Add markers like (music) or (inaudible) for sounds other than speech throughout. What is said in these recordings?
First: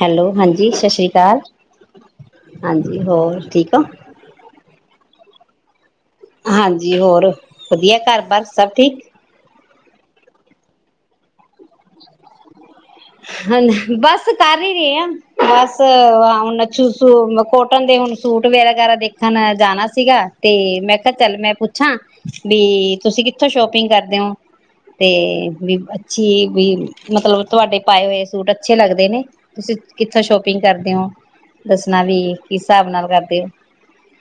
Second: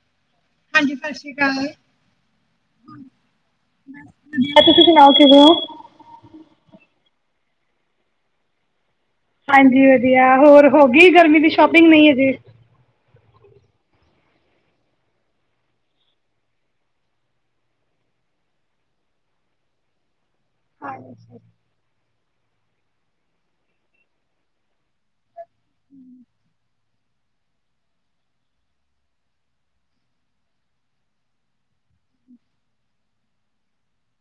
Hello ਹਾਂਜੀ ਸਤਿ ਸ਼੍ਰੀ ਅਕਾਲ ਹਾਂਜੀ ਹੋਰ ਠੀਕ ਹੋ? ਕਿ ਕੀ ਹੋਰ ਵਧੀਆ ਘਰ ਬਸ ਸਭ ਠੀਕ। ਹਾਂਜੀ ਵਧੀਆ ਹੋਰ ਹੋ ਗ ਗਰਮੀ ਦੀ ਸ਼ੋਪਿੰਗ ਨਹੀਂ ਹਜੇ। ਬਸ ਕਰ ਹੀ ਰਹੇ ਹ ਬਸ ਹੁਣੂੂ ਕੋਟਨ ਦੇ ਹੁਣ ਸੂਟ ਵਗੈਰਾ ਦੇਖਣ ਜਾਣਾ ਸੀਗਾ ਤੇ ਮੈਂ ਕਿਹਾ ਚੱਲ ਮੈਂ ਪੁੱਛਾਂ ਵੀ ਤੁਸੀਂ ਕਿੱਥੋਂ ਸ਼ੋਪਿੰਗ ਕਰਦੇ ਹੋ ਤੇ ਵੀ ਅੱਛੀ ਵੀ ਮਤਲਬ ਤੁਹਾਡੇ ਪਾਏ ਹੋਏ ਸੂਟ ਅੱਛੇ ਲੱਗਦੇ ਨੇ ਤੁਸੀਂ ਕਿੱਥੋਂ ਸ਼ੋਪਿੰਗ ਕਰਦੇ ਹੋ ਦੱਸਣਾ ਵੀ ਕਿਸ ਹਿਸਾਬ ਨਾਲ ਕਰਦੇ ਹੋ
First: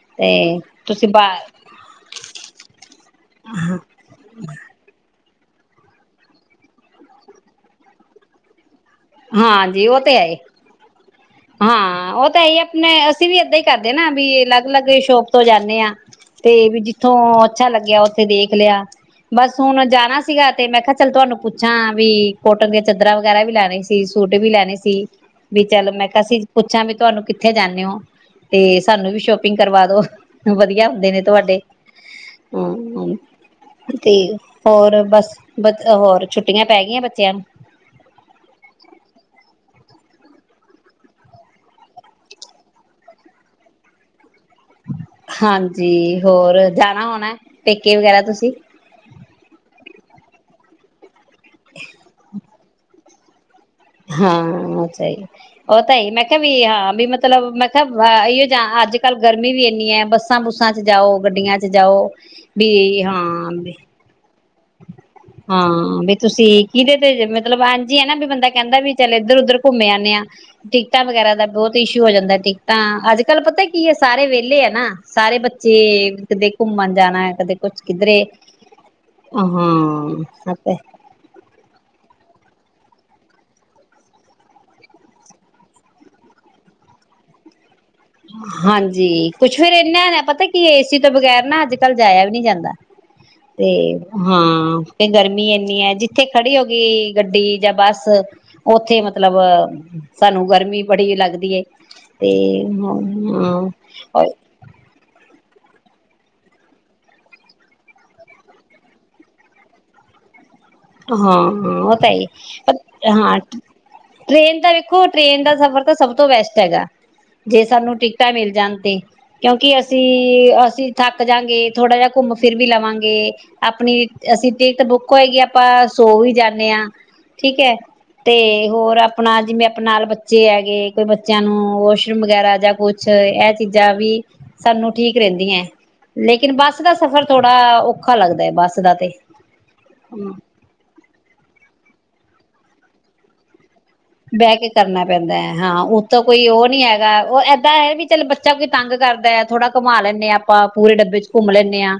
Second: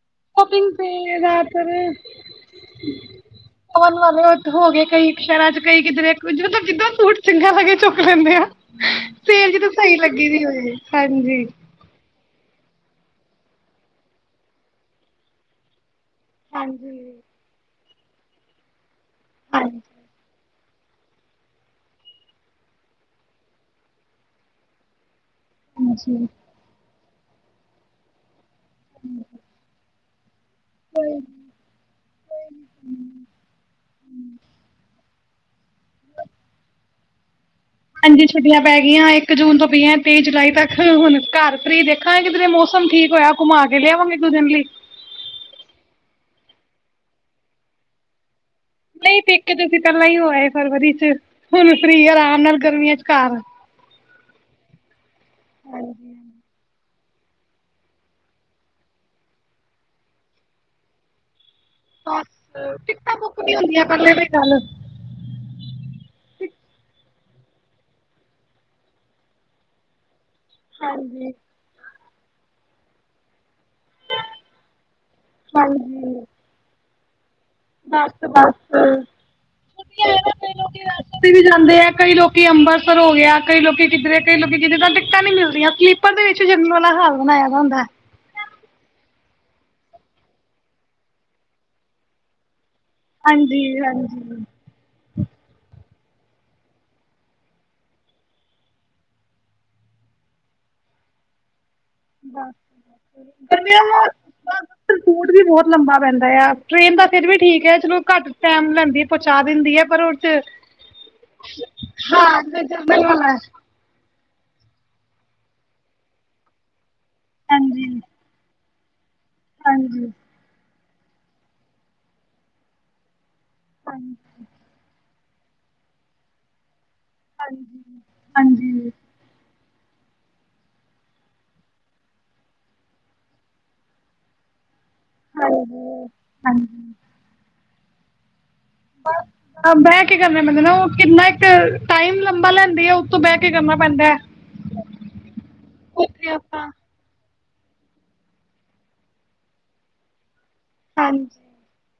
(unintelligible) ਹੋ ਤੇ ਤੁਸੀਂ ਬਾ ਗਏ ਕਈ ਸ਼ਰਾਂ ਚ ਕਈ ਕਿਧਰੇ ਤਾਂ ਕਿੱਦਾਂ ਸੂਟ ਚਗਾ ਲਗੇ ਚੁੱਕ ਲੈਂਦੇ ਆ ਸੇਲ ਹਾਂ ਜਦੋਂ ਜੀ ਸਹੀ ਉਹ ਤੇ ਹੈ ਲੱਗੀ ਏ ਦੀ ਹੋਏ ਹਾਂਜੀ ਹਾਂ ਉਹ ਤਾਂ ਇਹੀ ਆ ਆਪਣੇ ਅਸੀਂ ਵੀ ਏਦਾਂ ਹੀ ਕਰਦੇ ਨਾ ਵੀ ਅਲੱਗ ਅਲੱਗ ਸ਼ੋਪ ਤੋਂ ਜਾਂਦੇ ਹਾਂ ਤੇ ਵੀ ਹਾਂਜੀ ਜਿੱਥੋਂ ਅੱਛਾ ਲੱਗਿਆ ਉ ਦੇਖ ਲਿਆ ਬਸ ਹਾਂਜੀ ਹੁਣ ਜਾਣਾ ਸੀਗਾ ਤੇ ਮੈਂ ਕਿਹਾ ਚੱਲ ਤੁਹਾਨੂੰ ਪੁੱਛਾਂ ਵੀ ਕੋਟਨ ਦੀਆਂ ਚਾਦਰਾਂ ਵਗੈਰਾ ਵੀ ਲੈਣੇ ਸੀ ਸੂਟ ਵੀ ਲੈਣੇ ਸੀ ਵੀ ਚਲ ਮੈਂ ਹਾਂਜੀ ਅਸੀਂ ਪੁੱਛਾਂ ਬ ਤੁਹਾਨੂੰ ਕਿੱਥੇ ਜਾਦੇ ਹੋ ਤੇ ਸਾਨੂੰ ਵੀ ਸ਼ੋਪਿੰਗ ਕਰਵਾ ਦੋ ਵਧੀਆ ਹੁੰਦੇ ਨੇ ਤੁਹਾਡੇ ਹਮ ਤੇ ਹੋਰ ਬਸ ਬ ਹੋਰ ਛੁੱਟੀਆਂ ਪੈ ਗਈਆਂ ਬੱਚਿਆਂ ਨੂੰ ਹਾਂਜੀ ਛੁੱਟੀਆਂ ਪੈ ਗਈਆਂ ਇੱਕ ਜੂਨ ਤੋਂ ਪੀਆਂ ਤੇਈ ਜੁਲਾਈ ਤੱਕ ਹੁਣ ਘਰ ਫਰੀ ਦੇਖਾਂਗੇ ਕਿਧਰੇ ਮੌਸਮ ਠੀਕ ਹੋਇਆ ਘੁੰਮਾ ਕੇ ਲਿਆਵਾਂਗੇ (unintelligible) ਜੀ ਹੋਰ ਜਾਣਾ ਹੋਣਾ ਪੇਕੇ ਵਗੈਰਾ ਤੁਸੀਂ ਨਹੀਂ ਪੇਕੇ ਤਾਂ ਅਸੀ ਪਹਿਲਾ ਹੀ ਹੋ ਆਏ ਫਰਵਰੀ ਚ ਹੁਨ ਫ੍ਰੀ ਅਰਾਮ ਨਾਲ ਗਰਮੀਆਂ ਚ ਘਰ ਹਾਂ ਉਹ ਸਹੀ ਉਹ ਤਾਂ ਹਾਂਜੀ ਮੈਂ ਕਿਹਾ ਵੀ ਹਾਂ ਵੀ ਮਤਲਬ ਮੈਂ ਕਿਹਾ ਇਓ ਜਾ ਅੱਜ ਕੱਲ ਗਰਮੀ ਵੀ ਇੰਨੀ ਹੈ ਬੱਸਾਂ ਬੁੱਸਾਂ ਚ ਜਾਓ ਗੱਡੀਆਂ ਚ ਚ ਜਾਓ ਬਸ ਬੀ ਟਿਕਟਾਂ ਬੁੱਕ ਹਾਂ ਨੀ ਬੀ ਹੁੰਦੀਆਂ ਪਹਿਲੇ ਦੀ ਗੱਲ ਹਾਂ ਵੀ ਤੁਸੀਂ ਕਿਹਦੇ ਤੇ ਮਤਲਬ ਹਾਂਜੀ ਨਾ ਵੀ ਬੰਦਾ ਕਹਿੰਦਾ ਵੀ ਚੱਲ ਇੱਧਰ ਉਧਰ ਘੁੰਮ ਆਉਂਦੇ ਆਾਂ ਟਿਕਟਾਂ ਹਾਂਜੀ ਵਗੈਰਾ ਦਾ ਬਹੁਤ ਇਸ਼ੂ ਹੋ ਜਾਂਦਾ ਟਿੱਕਤਾਂ ਅੱਜ ਕੱਲ ਪਤਾ ਕੀ ਸਾਰੇ ਵਹਲੇ ਆ ਨਾ ਸਾਰੇ ਬੱਚੇ ਕਿਤੇ ਘੁੰਮਣ ਜਾਣਾ ਹੈ ਬੱਸ ਬੱਸ। ਆ ਹਾਂ ਸ ਤੇ ਕਿ ਅੰਬਰਸਰ ਹੋ ਗਿਆ ਕਈ ਲੋਕੀ ਕਿੱਧਰੇ ਕਈ ਲੋਕੀ ਕਿੱਧਰ ਤਾਂ ਟਿਕਟਾਂ ਨੀ ਮਿਲਦੀਆਂ ਸਲੀਪਰ ਦੇ ਵਿੱਚ ਜਰਨਲ ਵਾਲਾ ਹਾਲ ਬਣਾਇਆ ਦਾ ਹੁੰਦਾ ਹੈ। ਹਾਂਜੀ ਕੁੱਛ ਫੇਰ ਇਨਾ ਪਤਾ ਕੀ ਏਸੀ ਤੋਂ ਬਗੈਰ ਨਾ ਅੱਜ ਕੱਲ੍ਹ ਜਾਇਆ ਵੀ ਨਹੀਂ ਜਾਂਦਾ। ਹਾਂਜੀ ਤੇ ਹਾਂਜੀ ਹਾਂ ਤੇ ਗਰਮੀ ਇੰਨੀ ਹੈ ਜਿੱ ਜਿੱਥੇ ਖੜੀ ਹੋ ਗਈ ਗੱਡੀ ਜਾਂ ਬੱਸ ਉੱਥੇ ਮਤਲਬ ਸਾਨੂੰ ਗਰਮੀ ਬੜੀ ਲੱਗਦੀ ਏ। ਤੇ ਬਸ ਹਮ ਗਰਮੀਆਂ ਦਾ ਹਾਂ। ਬਸ ਰੂਟ ਵੀ ਬਹੁਤ ਲੰਬਾ ਪੈਂਦਾ ਆ ਟ੍ਰੇਨ ਦਾ ਫਿਰ ਵੀ ਠੀਕ ਹੈ ਚਲੋ ਘੱਟ ਟਾਈਮ ਲੈਂਦੀ ਪਹੁੰਚਾ ਦਿੰਦੀ ਹੈ ਪਰ ਉਹ ਚ ਹਾਂ ਹਾਂ ਉਹ ਤਾਂ ਹੀ ਹਾਂ ਜਨਰਲ ਵਾਲਾ ਹਾਂ ਟ੍ਰੇਨ ਦਾ ਵੇਖੋ ਟ੍ਰਰੇਨ ਦਾ ਸਫ਼ਰ ਤਾਂ ਸਭ ਤੋਂ ਬੈਸਟ ਹੈਗਾ। ਜੇ ਹਾਂਜੀ ਸਾਨੂੰ ਟਿਕਟਾਂ ਮਿਲ ਜਾਨ। ਤੇ ਕਿਉਂਕਿ ਅਸੀਂ ਹਾਂਜੀ ਅਸੀਂ ਥੱਕ ਜਾਗੇ ਥੋੜ੍ਹਾ ਜਹਾ ਘੁੰਮ ਫਿਰ ਵੀ ਲਵਾਂਗੇ। ਆਪਣੀ ਹਾਂਜੀ ਅਸੀਂ ਟਿਕਟ ਬੁੱ (inaudible) ਆਪਾਂ ਸੌ ਵੀ ਜਾਨੇ ਆ। ਠੀਕ ਹਾਂਜੀ, ਹੈ ਤੇ ਹਾਂਜੀ, ਹੋਰ ਆਪਣਾ ਜਿਵੇਂ ਪ ਨਾਲ ਬੱਚੇ ਹੈਗੇ ਕੋਈ ਬੱਚਿਆਂ ਨੂੰ ਵਾਸ਼ਰੂਮ ਵਗੈਰਾ ਜਾਂ ਕੁਛ ਇਹ ਚੀਜ਼ਾਂ ਵੀ ਸਾਨੂੰ ਠੀਕ ਰਹਿੰਦੀਆਂ ਹਾਂਜੀ, ਲੇਕਿਨ ਹਾਂਜੀ ਬੱਸ ਦਾ ਸਫ਼ਰ ਥੋੜਾ ਔਖਾ ਲੱਗਦਾ ਏ ਬਸ ਬਹਿ ਕੇ ਕਰਨਾ ਪੰਦੇ ਨਾ ਉਹ ਕਿੰਨਾ ਇੱਕ ਟਾਈਮ ਲੰਬਾ ਲੈਂਦੀ ਆ ਉਤੋਂ ਬਹਿ ਕੇ ਕਰਨਾ- ਪੈਂਦਾ ਹੈ। ਬਹਿ ਕੇ ਕਰਨਾ ਪੈਂਦਾ ਹੈ ਹਾਂ ਉੱਤੋਂ ਉੱਥੇ ਕੋਈ ਆਪਾਂ ਉਹ ਨੀ ਹੈਗਾ ਉਹ ਏਹ ਇੱਦਾਂ ਹੈ ਵੀ ਚੱਲ ਬੱਚਾ ਕੋਈ ਤੰਗ ਕਰਦਾ ਥੋੜਾ ਘੁੰਮਾ ਲੈਨੇ ਆ ਆਪਾਂ ਪੂਰੇ ਡੱਬੇ ਚ ਹਾਂਜੀ, ਘੁੰਮ ਲੈਂਦੇ ਹਾਂ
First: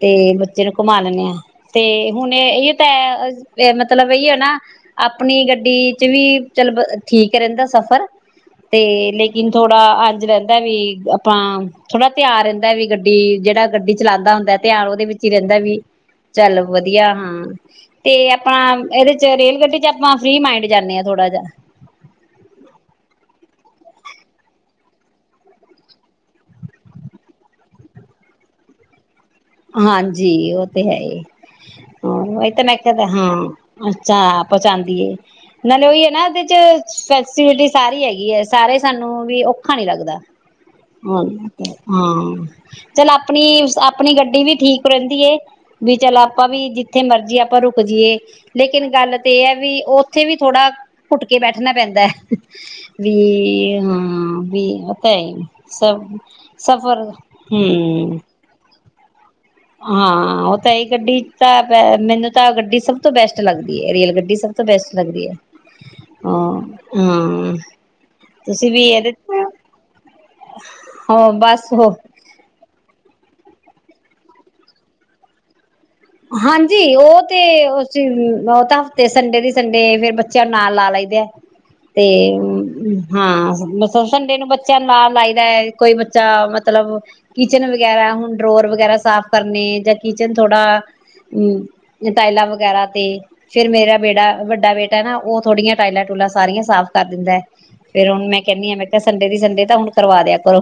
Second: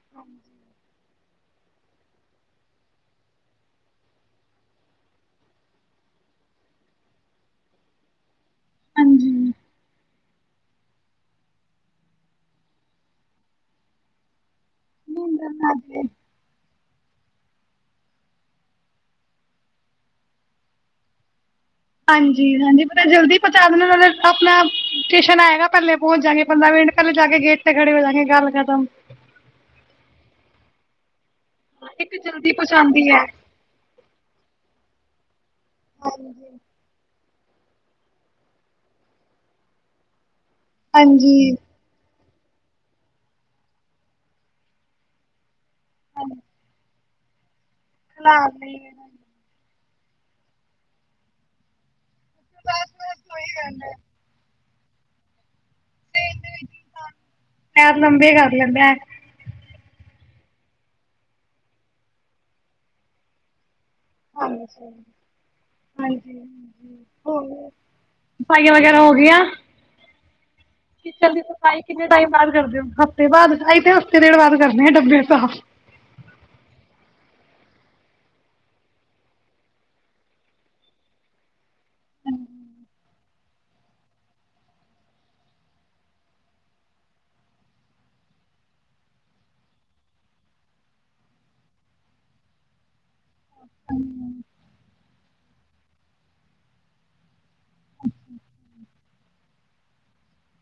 ਤੇ ਬੱਚੇ ਨੂੰ ਘੁੰਮਾ ਲੈਨੇ ਹਾਂ ਤੇ ਹੁਣ ਇਹ ਤਾਂ ਮਤਲਬ ਇਹੀ ਹੈ ਨਾ ਆਪਣੀ ਗੱਡੀ ਚ ਵੀ ਚੱਲ ਠੀਕ ਰਹਿੰਦਾ ਸਫ਼ਰ ਤੇ ਹਾਂਜੀ ਲੇਕਿਨ ਥੋੜਾ ਅੰਜ ਰਹਿੰਦਾ ਵੀ ਆਪਾਂ ਥੋੜਾ ਤਿਆਰ ਰਹਿੰਦਾ ਵੀ ਗੱਡੀ ਜਿਹੜਾ ਗੱਡੀ ਚਲਾਉਂਦਾ ਹੁੰਦਾ ਧਿਆਨ ਉਹਦੇ ਵਿੱਚ ਹੀ ਨੀਂਦ ਨਾ ਰਹਿੰਦਾ ਵੀ ਆਜੇ। ਚੱਲ ਵਧੀਆ ਹਾਂ ਤੇ ਆਪਾਂ ਇਹਦੇ ਚ ਰੇਲ ਗੱਡੀ ਚ ਆਪਾਂ ਫ੍ਰੀ ਮਾਈੰਡ ਜਾਨੇ ਆ ਥੋੜਾ ਜਿਹਾ। ਹਾਂਜੀ ਹਾਂਜੀ ਪਤਾ ਜਲਦੀ ਪਹੁੰਚਾ ਦਿੰਦੇ ਨਾਲੇ ਆਪਣਾ ਟੇਸ਼ਨ ਆਏਗਾ, ਪਹਿਲੇ ਪਹੁੰਚ ਜਾਗੇ ਪੰਦਰਾਂ ਮਿੰਟ ਪਹਿਲਾਂ ਜਾ ਕੇ ਗੇਟ ਤੇ ਖੜੇ ਹੋ ਜਾਗੇ ਗੱਲ ਖਤਮ। ਹਾਂਜੀ ਉਹ ਤੇ ਹੈ ਹੀ। ਇੱਕ ਹ ਜਲਦੀ ਤਾਂ ਮੈਂ ਕ ਪਹੁੰਚਾਉਂਦੀ ਹੈ। ਹਾਂ ਅੱਛਾ ਪਹੁੰਚਾਦੀ ਏ। ਨਾਲੇ ਉਹੀ ਏ ਨਾ ਇਹਦੇ ਚ ਹਾਂਜੀ, ਸ ਸੀਡੀ ਸਾਰੀ ਹੈਗੀ ਹੈ ਸਾਰੇ ਸਾਨੂੰ ਵੀ ਔਖਾ ਨੀ ਲੱਗਦਾ। ਹਾਂ, ਉਹ ਹਾਂਜੀ ਤੇ ਹਾਂ। ਚੱਲ ਆਪਣੀ, ਉਸ ਆਪਣੀ ਗੱਡੀ ਡੀ ਵੀ ਠੀਕ ਰਹਿੰਦੀ ਏ ਬਈ ਚੱਲ ਆਪਾਂ ਵੀ ਜਿੱ ਜਿੱਥੇ ਮਰਜ਼ੀ ਆਪਾਂ ਰੁ ਰੁੱਕ ਜੀਏ ਖਿਲਾਰ ਲਈ। ਲੇਕਿਨ ਗੱਲ ਤੇ ਇਹ ਹੈ ਵੀ ਉਹ ਉੱਥੇ ਵੀ ਥੋੜਾ, ਘੁੱਟ ਕੇ ਬੈਠਣਾ ਪੈਂਦਾ ਹੈ। ਬਸ ਬਸ ਉਹੀ ਵੀਹ ਗੱਲ ਹੈ ਹਾਂ ਵੀ ਉਹ ਤੇ ਹੈ ਈ। ਸਭ, ਸਫ਼ਰ, ਪੈਰ ਹਮ ਲੰਬੇ ਕਰ ਲੈਂਦਾ ਹੈ। ਹਾਂ, ਉਹ ਤੇ ਹੈ ਈ, ਗੱਡੀ ਤਾਂ ਮੈਨੂੰ ਤਾਂ ਗੱਡੀ ਸਭ ਤੋਂ ਬੈਸਟ ਲੱਗਦੀ ਰੇਲ ਗੱਡੀ ਸਭ ਤੋਂ ਹਾਂਜੀ, ਬੈਸਟ ਲੱਗਦੀ ਏ, ਹਾਂਜੀ ਹਾਂ, ਹੋਰ ਹਮ, ਤੁਸੀਂ ਸਫਾਈਆਂ ਵੀ ਵਗੈਰਾ ਇਹਦੇ ਹੋ ਤੇ ਗਈਆਂ? ਕਿਚਨ ਦੀ ਸਫਾਈ ਕਿੰਨੇ ਟਾਈਮ ਬਾਅਦ ਕਰਦੇ ਹੋ? ਹਫ ਹਫਤੇ ਬਾਅਦ, ਅਸੀ ਤੇ ਹਫਤੇ ਡੇਢ ਬਾਅਦ ਕਰਦੇ ਆ ਡੱਬੇ ਸਾਫ। ਹਾਂਜੀ ਉਹ ਤੇ ਉਹ ਤਾਂ ਹਫ਼ਤੇ ਸੰਡੇ ਦੇ ਸੰਡੇ ਫਿਰ ਬੱਚਿਆਂ ਨੂੰ ਨਾਲ ਲਾ ਲਈਦੇ ਹੈ ਤੇ ਹਾਂ ਸੰਡੇ ਨੂੰ ਬੱਚਿਆਂ ਨੂੰ ਨਾਲ ਲਾਈ ਦਾ ਹੈ ਕੋਈ ਬੱਚਾ ਮਤਲਬ ਕਿਚਨ ਵਗੈਰਾ, ਹੁਣ ਡਰੋਰ ਵਗੈਰਾ, ਸਾਫ਼ ਕਰਨੇ ਜਾਂ ਕਿਚਨ ਥੋੜਾ ਹਮ ਟਾਇਲਾਂ ਵਗੈਰਾ, ਤੇ ਫਿਰ ਮੇਰਾ ਬੜਾ ਵੱਡਾ ਬੇਟਾ ਨਾ ਉਹ ਥੋੜੀਆਂ ਟਾਇਲਾਂ ਟੂਲਾਂ ਸਾਰੀਆਂ ਸਾਫ਼ ਕਰ ਦਿੰਦਾ ਫੇਰ ਹੁਣ ਮੈਂ ਕਹਿੰਦੀ ਆਂ ਮੈਂ ਕਿਹਾ ਸੰਡੇ ਦੀ ਸੰਡੇ ਤਾਂ ਹੁਣ ਕਰਵਾ ਦਿਆ ਕਰੋ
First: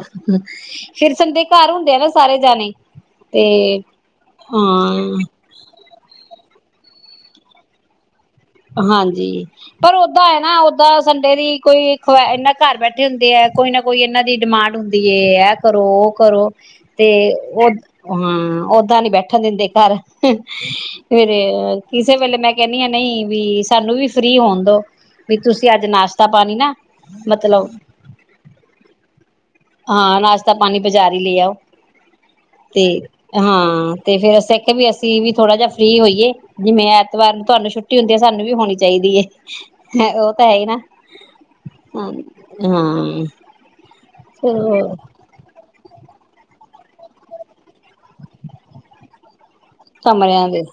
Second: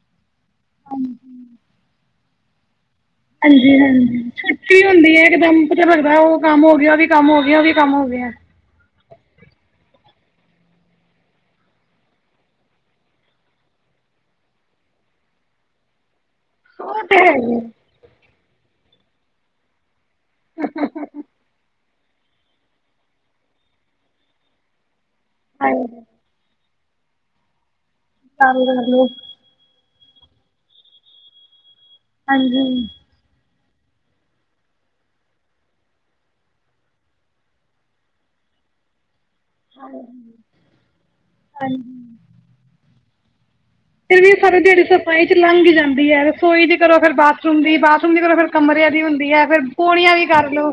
ਫਿਰ ਸੰਡੇ ਘਰ ਹੁੰਦੇ ਆ ਨਾ ਸਾਰੇ ਜਾਣੇ ਤੇ ਹਾਂਜੀ ਹਾਂਜੀ ਛੁੱਟੀ ਹੁੰਦੀ ਹਾਂ ਹੈ ਇਕਦਮ। ਫਿਰ ਲੱਗਦਾ ਉਹ ਕੰਮ ਹੋ ਗਿਆ, ਉਹ ਵੀ ਕੰਮ ਹੋ ਗਿਆ, ਉਹ ਵੀ ਕੰਮ ਹੋ ਗਿਆ। ਹਾਂਜੀ ਪਰ ਓਦਾਂ ਹੈ ਨਾ ਓਦਾਂ ਸੰਡੇ ਦੀ ਕੋਈ ਖ ਇਹਨਾਂ ਘਰ ਬੈਠੇ ਹੁੰਦੇ ਹੈ ਕੋਈ ਨਾ ਕੋਈ ਇਹਨਾਂ ਦੀ ਡਿਮਾਂਡ ਹੁੰਦੀ ਹੈ ਇਹ ਕਰੋ ਉਹ ਕਰੋ। ਉਹ ਤੇ ਹੈ ਹੀ ਹੈ, ਉਹ ਹਾਂ ਓਦਾਂ ਨੀ ਬੈਠਣ ਦਿੰਦੇ ਘਰ ਫਿਰ ਕਿਸੇ ਵੇਲੇ ਮੈਂ ਕਿਹਨੀ ਹਾਂ ਨਹੀਂ ਵੀ ਸਾਨੂੰ ਵੀ ਫ੍ਰੀ ਹੋਣ ਦੋ। ਵੀ ਤੁਸੀਂ ਅੱਜ ਹਾਂਜੀ ਨਾਸ਼ਤਾ ਪਾਣੀ ਨਾ ਮਤਲਬ ਚ ਹਾਂ ਨਾਸ਼ਤਾ ਪਾਣੀ ਬਜ਼ਾਰੀ ਹੀ ਲ ਆ ਉਹ ਤੇ ਹਾਂਜੀ, ਹਾਂ ਤੇ ਫੇਰ ਅਸੀਂ ਆਖਿਆ ਵੀ ਅਸੀਂ ਵੀ ਥੋੜਾ ਜਿਹਾ ਫਰੀ ਹੋਈਏ ਜਿਵੇੈਂ ਐਤਵਾਰ ਨੂੰ ਤੁਹਾਨੂੰ ਛੁੱਟੀ ਟੀ ਹੁੰਦੀ ਹੈ ਸਾਨੂੰ ਵੀ ਹੋਣੀ ਚਾਹੀਦੀ ਹੈ ਉਹ ਤਾਂ ਹੈ ਹੀ ਨਾ ਹਾਂਜੀ। ਹਾਂ ਫਿਰਰ ਵੀ ਸਾਰੇ ਦਿਹਾੜੀ ਚਲੋ ਸਾਈ ਚ ਲੰਘ ਜਾਂਦੇ ਹੈ ਰਸੋਈ ਦੀ ਕਰੋ ਫਿਰ ਬਾਥਰੂਮ ਦੀ ਬਾਥਰੂਮ ਦੀ ਕੋਲੋਂ ਫਿਰ ਕਮਰਿਆਂ ਦੀ ਹੁੰਦੀ ਹੈ ਫੇਿਰ ਪੋਣੀਆਂ ਵੀ ਕਮਰਿਆਂ ਕਰ ਦੇ ਲੋ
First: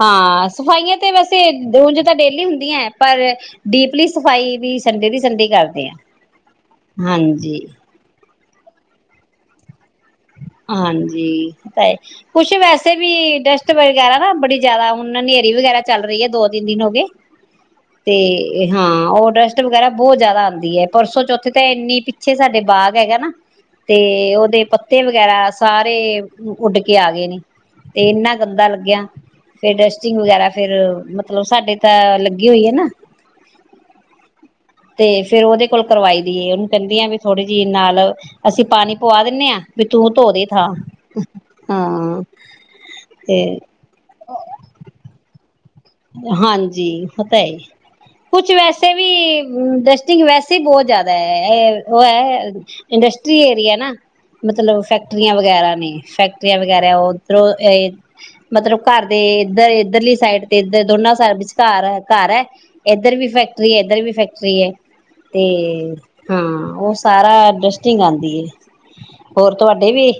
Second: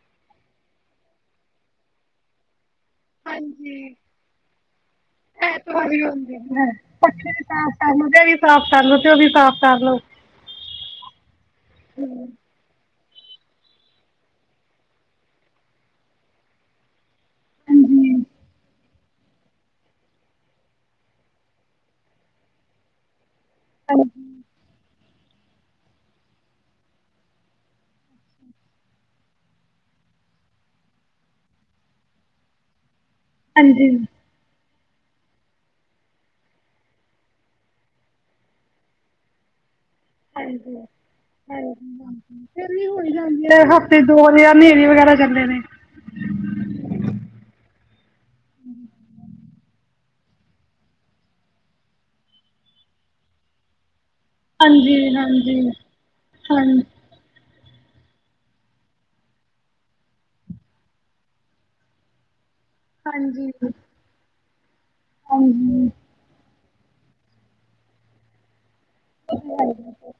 ਹਾਂ ਸਫਾਈਆਂ ਤੇ ਵੈਸੇ ਉਂਜ ਤਾਂ ਡੇਲੀ ਹੁੰਦੀਆਂ ਹੈ ਪਰ ਹਾਂਜੀ ਡੀਪਲੀ ਸਫ਼ਾਈ ਵੀ ਸੰਡੇ ਦੀ ਸੰਡੇ ਕਰਦੇ ਐਤਵਾਰ ਹਾਂ, ਵੀ ਹੁੰਦੀ ਹੈ ਪੱਖੇ ਵੀ ਹਾਂਜੀ ਸਾਫ਼ ਕਰ ਲੋ ਤੇ ਵੀ ਸਾਫ਼ ਕਰ ਲਵੋ ਤੇ ਉਹ ਵੀ ਸਾਫ਼ ਕਰ ਲੋ ਹਾਂਜੀ ਓ ਤਾਂ ਹੈ ਕੁਛ ਵੈਸੇ ਫਿਰ ਵੀ ਡਸਟ ਵਗ਼ੈਰਾ ਨਾ ਬੜੀ ਜਿਆਦਾ ਹੁਣ ਹਨੇਰੀ ਵਗੈਰਾ ਚੱਲ ਰਹੀ ਹੈ ਦੋ ਤਿੰਨ ਦਿਨ ਹੋ ਗਏ ਹਾਂਜੀ ਤੇ ਹਾਂ ਉਹ ਡਸਟ ਵਗੈਰਾ ਬਹੁਤ ਜ਼ਿਆਦਾ ਆਉਂਦੀ ਹੈ ਪਰਸੋਂ ਚੌਥੇ ਤਾਂ ਇੰਨੀ ਪਿੱਛੇ ਸਾਡੇ ਬਾਗ ਹੈਗਾ ਨਾ ਤੇ ਉਹਦੇ ਪ ਪੱਤੇ ਵਗ਼ੈਰਾ ਸਾਰੇ ਉੱਡ ਕੇ ਆ ਗਏ ਨੇ ਤੇ ਇਨਾ ਗੰਦਾ ਲੱਗਿਆ ਫਿਰ ਡਸਟਿੰਗ ਵਗੈਰਾ ਫਿਰ ਮਤਲਬ ਸਾਡੇ ਤਾਂ ਲੱਗੀ ਹੋਈ ਆ ਨਾ ਹਾਂਜੀ ਤੇ ਫੇਰ ਉਹਦੇ ਕੋਲ ਕਰਵਾਈ ਦੀ ਏ ਉਹਨੂੰ ਕਹਿੰਦੀ ਆ ਵੀ ਥੋੜ੍ਹੀ ਜਿਹੀ ਨਾਲ ਅਸੀਂ ਪਾਣੀ ਪਵਾ ਦੇਨੇ ਹਾਂ ਵੀ ਤੂੰ ਧੋ ਦੇ ਥਾਂ ਹਾਂਜੀ ਹਾਂ ਹਾਂਜੀ ਫਿਰ ਵੀ ਹੋ ਹੀ ਤੇ ਜਾਂਦੀ ਹੈ ਹਫਤੇ ਦੋ ਦੇ ਹਨੇਰੀ ਵਗੈਰਾ ਚੱਲੇ ਨੇ ਹਾਂਜੀ ਉਹ ਤਾਂ ਹੈ ਹੀ ਕੁਛ ਵੈਸੇ ਵੀ ਡਸਟਿੰਗ ਵੈਸੇ ਬਹੁਤ ਜ਼ਿਆਦਾ ਹੈ ਉਹ ਹੈ ਇੰਡਸਟਰੀ ਏਰੀਆ ਨਾ ਮਤਲਬ ਹਾਂਜੀ ਫੈਕਟਰੀਆਂ ਹਾਂਜੀ ਵਗੈਰਾ ਨੇ ਫੈਕਟਰੀਆਂ ਹਾਂ ਵਗੈਰਾ ਉੱਧਰੋਂ ਅ ਮਤਲਬ ਘਰ ਦੇ ਇੱਧਰ ਇੱਧਰਲੀ ਸਾਈਡ ਤੇ ਇੱਧਰ ਦੋਨਾਂ ਵਿਚਕਾਰ ਘਰ ਹੈ ਏਧਹ ਵੀ ਹਾਂਜੀ ਫੈਕਟਰੀ ਏਧਰ ਵੀ ਫੈਕਟਰੀ ਸਹੀ ਏ ਤੇ ਹਾਂਜੀ ਹਾਂ ਉਹ ਸਾਰਾ ਡਸਟਿੰਗ ਆਂਦੀ ਏ ਹੋਰ ਤੁਹਾਡੇ ਵੀ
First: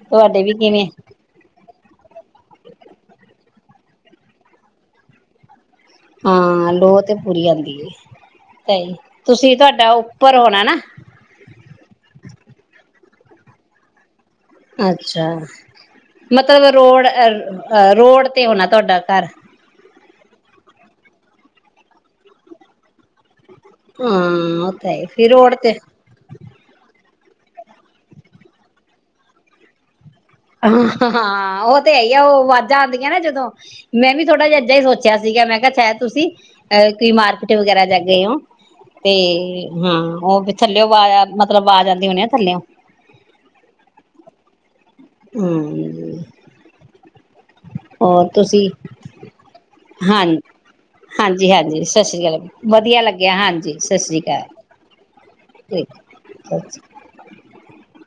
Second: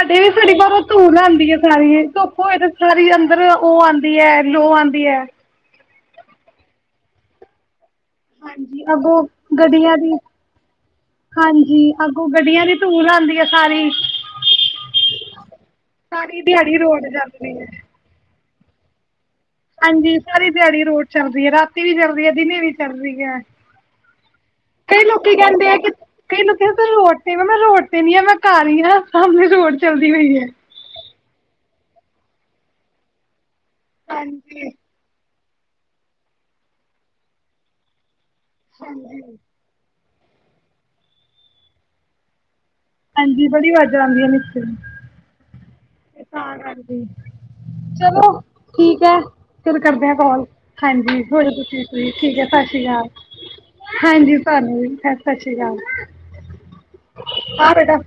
ਸਾਡੇ ਵੀ ਸਾਡੀ ਬਾਹਰੋਂ ਕਿਵੇਂ ਧੂਲ ਆਉਂਦੀ ਹੈ ਸਾਰੀ ਧੁੱਪ ਹੋਏ ਤੇ ਸਾਰੀ ਅੰਦਰ ਉਹ ਆਉਂਦੀ ਹੈ ਲੋ ਆਉਂਦੀ ਹੈ ਹਾਂ ਲੋਅ ਤੇ ਪੂਰੀ ਆਉਂਦੀ ਹੈ ਹਾਂਜੀ ਸਹੀ ਅੱਗੋਂ ਤੁਸੀਂ ਤੁਹਾਡਾ ਗੱਡੀਆਂ ਦੀ ਉੱਪਰ ਹੋਣਾ ਨਾ ਹਾਂਜੀ ਅੱਗੋਂ ਗੱਡੀਆਂ ਦੀ ਧੂੜ ਆਂਦੀ ਸਾਰੇ ਈ ਅੱਛਾ ਮਤਲਬ ਦਿਹਾੜੀ ਰੋਡ ਜਾਂਦੀ ਹੈ ਅ ਰੋਡ ਤੇ ਹੋਣਾ ਤੁਹਾਡਾ ਘਰ ਹਾਂਜੀ ਸਾਰੀ ਦਿਹਾੜੀ ਰੋਡ ਚੱਲਦੀ ਹੈ ਰਾਤੀ ਵੀ ਚੱਲਦੀ ਹੈ ਦਿਨੇ ਵੀ ਚੱਲਦੀ ਹੈ ਹਾਂ ਉਹ ਤਾਂ ਕਈ ਹੈ ਫਿਰ ਲੋਕੀ ਰੋਡ ਕਹਿੰਦੇ ਤੇ ਆ ਕਿ ਕਈ ਲੋਕ ਕਹਿੰਦੇ ਰੋਡ ਨੀ ਮੈਂ ਰੋਡ ਤੇ ਨੀ ਆ ਮੈਂ ਘਰ ਹੀ ਹਾਂ ਸਾਮਨੇ ਰੋਡ ਚੱਲਦੀ ਹੋਈ ਹੈ ਹਾਂ ਹਾਂ ਉਹ ਤੇ ਹੈ ਈ ਆ ਉਹ ਆਵਾਜ਼ਾਂ ਆਉਂਦੀਆਂ ਨਾ ਜਦੋਂ ਮੈਂ ਵੀ ਥੋੜਾ ਜਿਹਾ ਹਾਂਜੀ ਏਦਾਂ ਹੀ ਸੋਚਿਆ ਸੀਗਾ ਮੈਂ ਕਿ ਮੈ ਕਿਹਾ ਸ਼ਾਇਦ ਤੁਸੀਂ ਅ ਕੋਈ ਮਾਰਕੀਟ ਵਗੈਰਾ ਜਾ ਕੇ ਆਏ ਹੋ। ਤੇ ਹਾਂਜੀ ਹਾਂ ਉਹ ਥੱਲਿਓ ਆਵਾ ਮਤਲਬ ਆਵਾਜ਼ ਆਉਂਦੀ ਹੋਣੀ ਆ ਥੱਲਿਓ ਹਾਂਜੀ ਬੜੀ ਆਵਾਜ਼ਾਂ ਆਉਂਦੀਆਂ ਨੀਚੇ ਨੂੰ ਹ-ਮ (inaudible) ਹੋਰ ਚਲੋ ਤੁਸੀਂ ਠੀਕ ਹੈ ਫਿਰ ਕਰਦੇ ਆ ਹਾਂ ਕਾਲ ਹਾਂਜੀ ਹੋ ਜੋ ਤੁਸੀਂ ਹਾਂਜੀ ਸਤਿ ਫ੍ਰੀ ਤੁਸੀਂ ਸ੍ਰੀ ਠੀਕ ਹੈ ਅਕਾਲ ਸਤਿ ਸ਼੍ਰੀ ਵਧੀਆ ਅਕਾਲ ਲੱਗਿਆ ਹਾਂਜੀ ਸਤਿ ਸ੍ਰੀ ਹਾਂਜੀ ਅਕਾਲ ਸਾਨੂੰ ਵੀ ਸ ਸਤਿ ਸ਼੍ਰੀ ਅਕਾਲ। ਠੀਕ ਸਤਿ ਸ਼੍ਰੀ ਹਾਂ ਬੇਟਾ।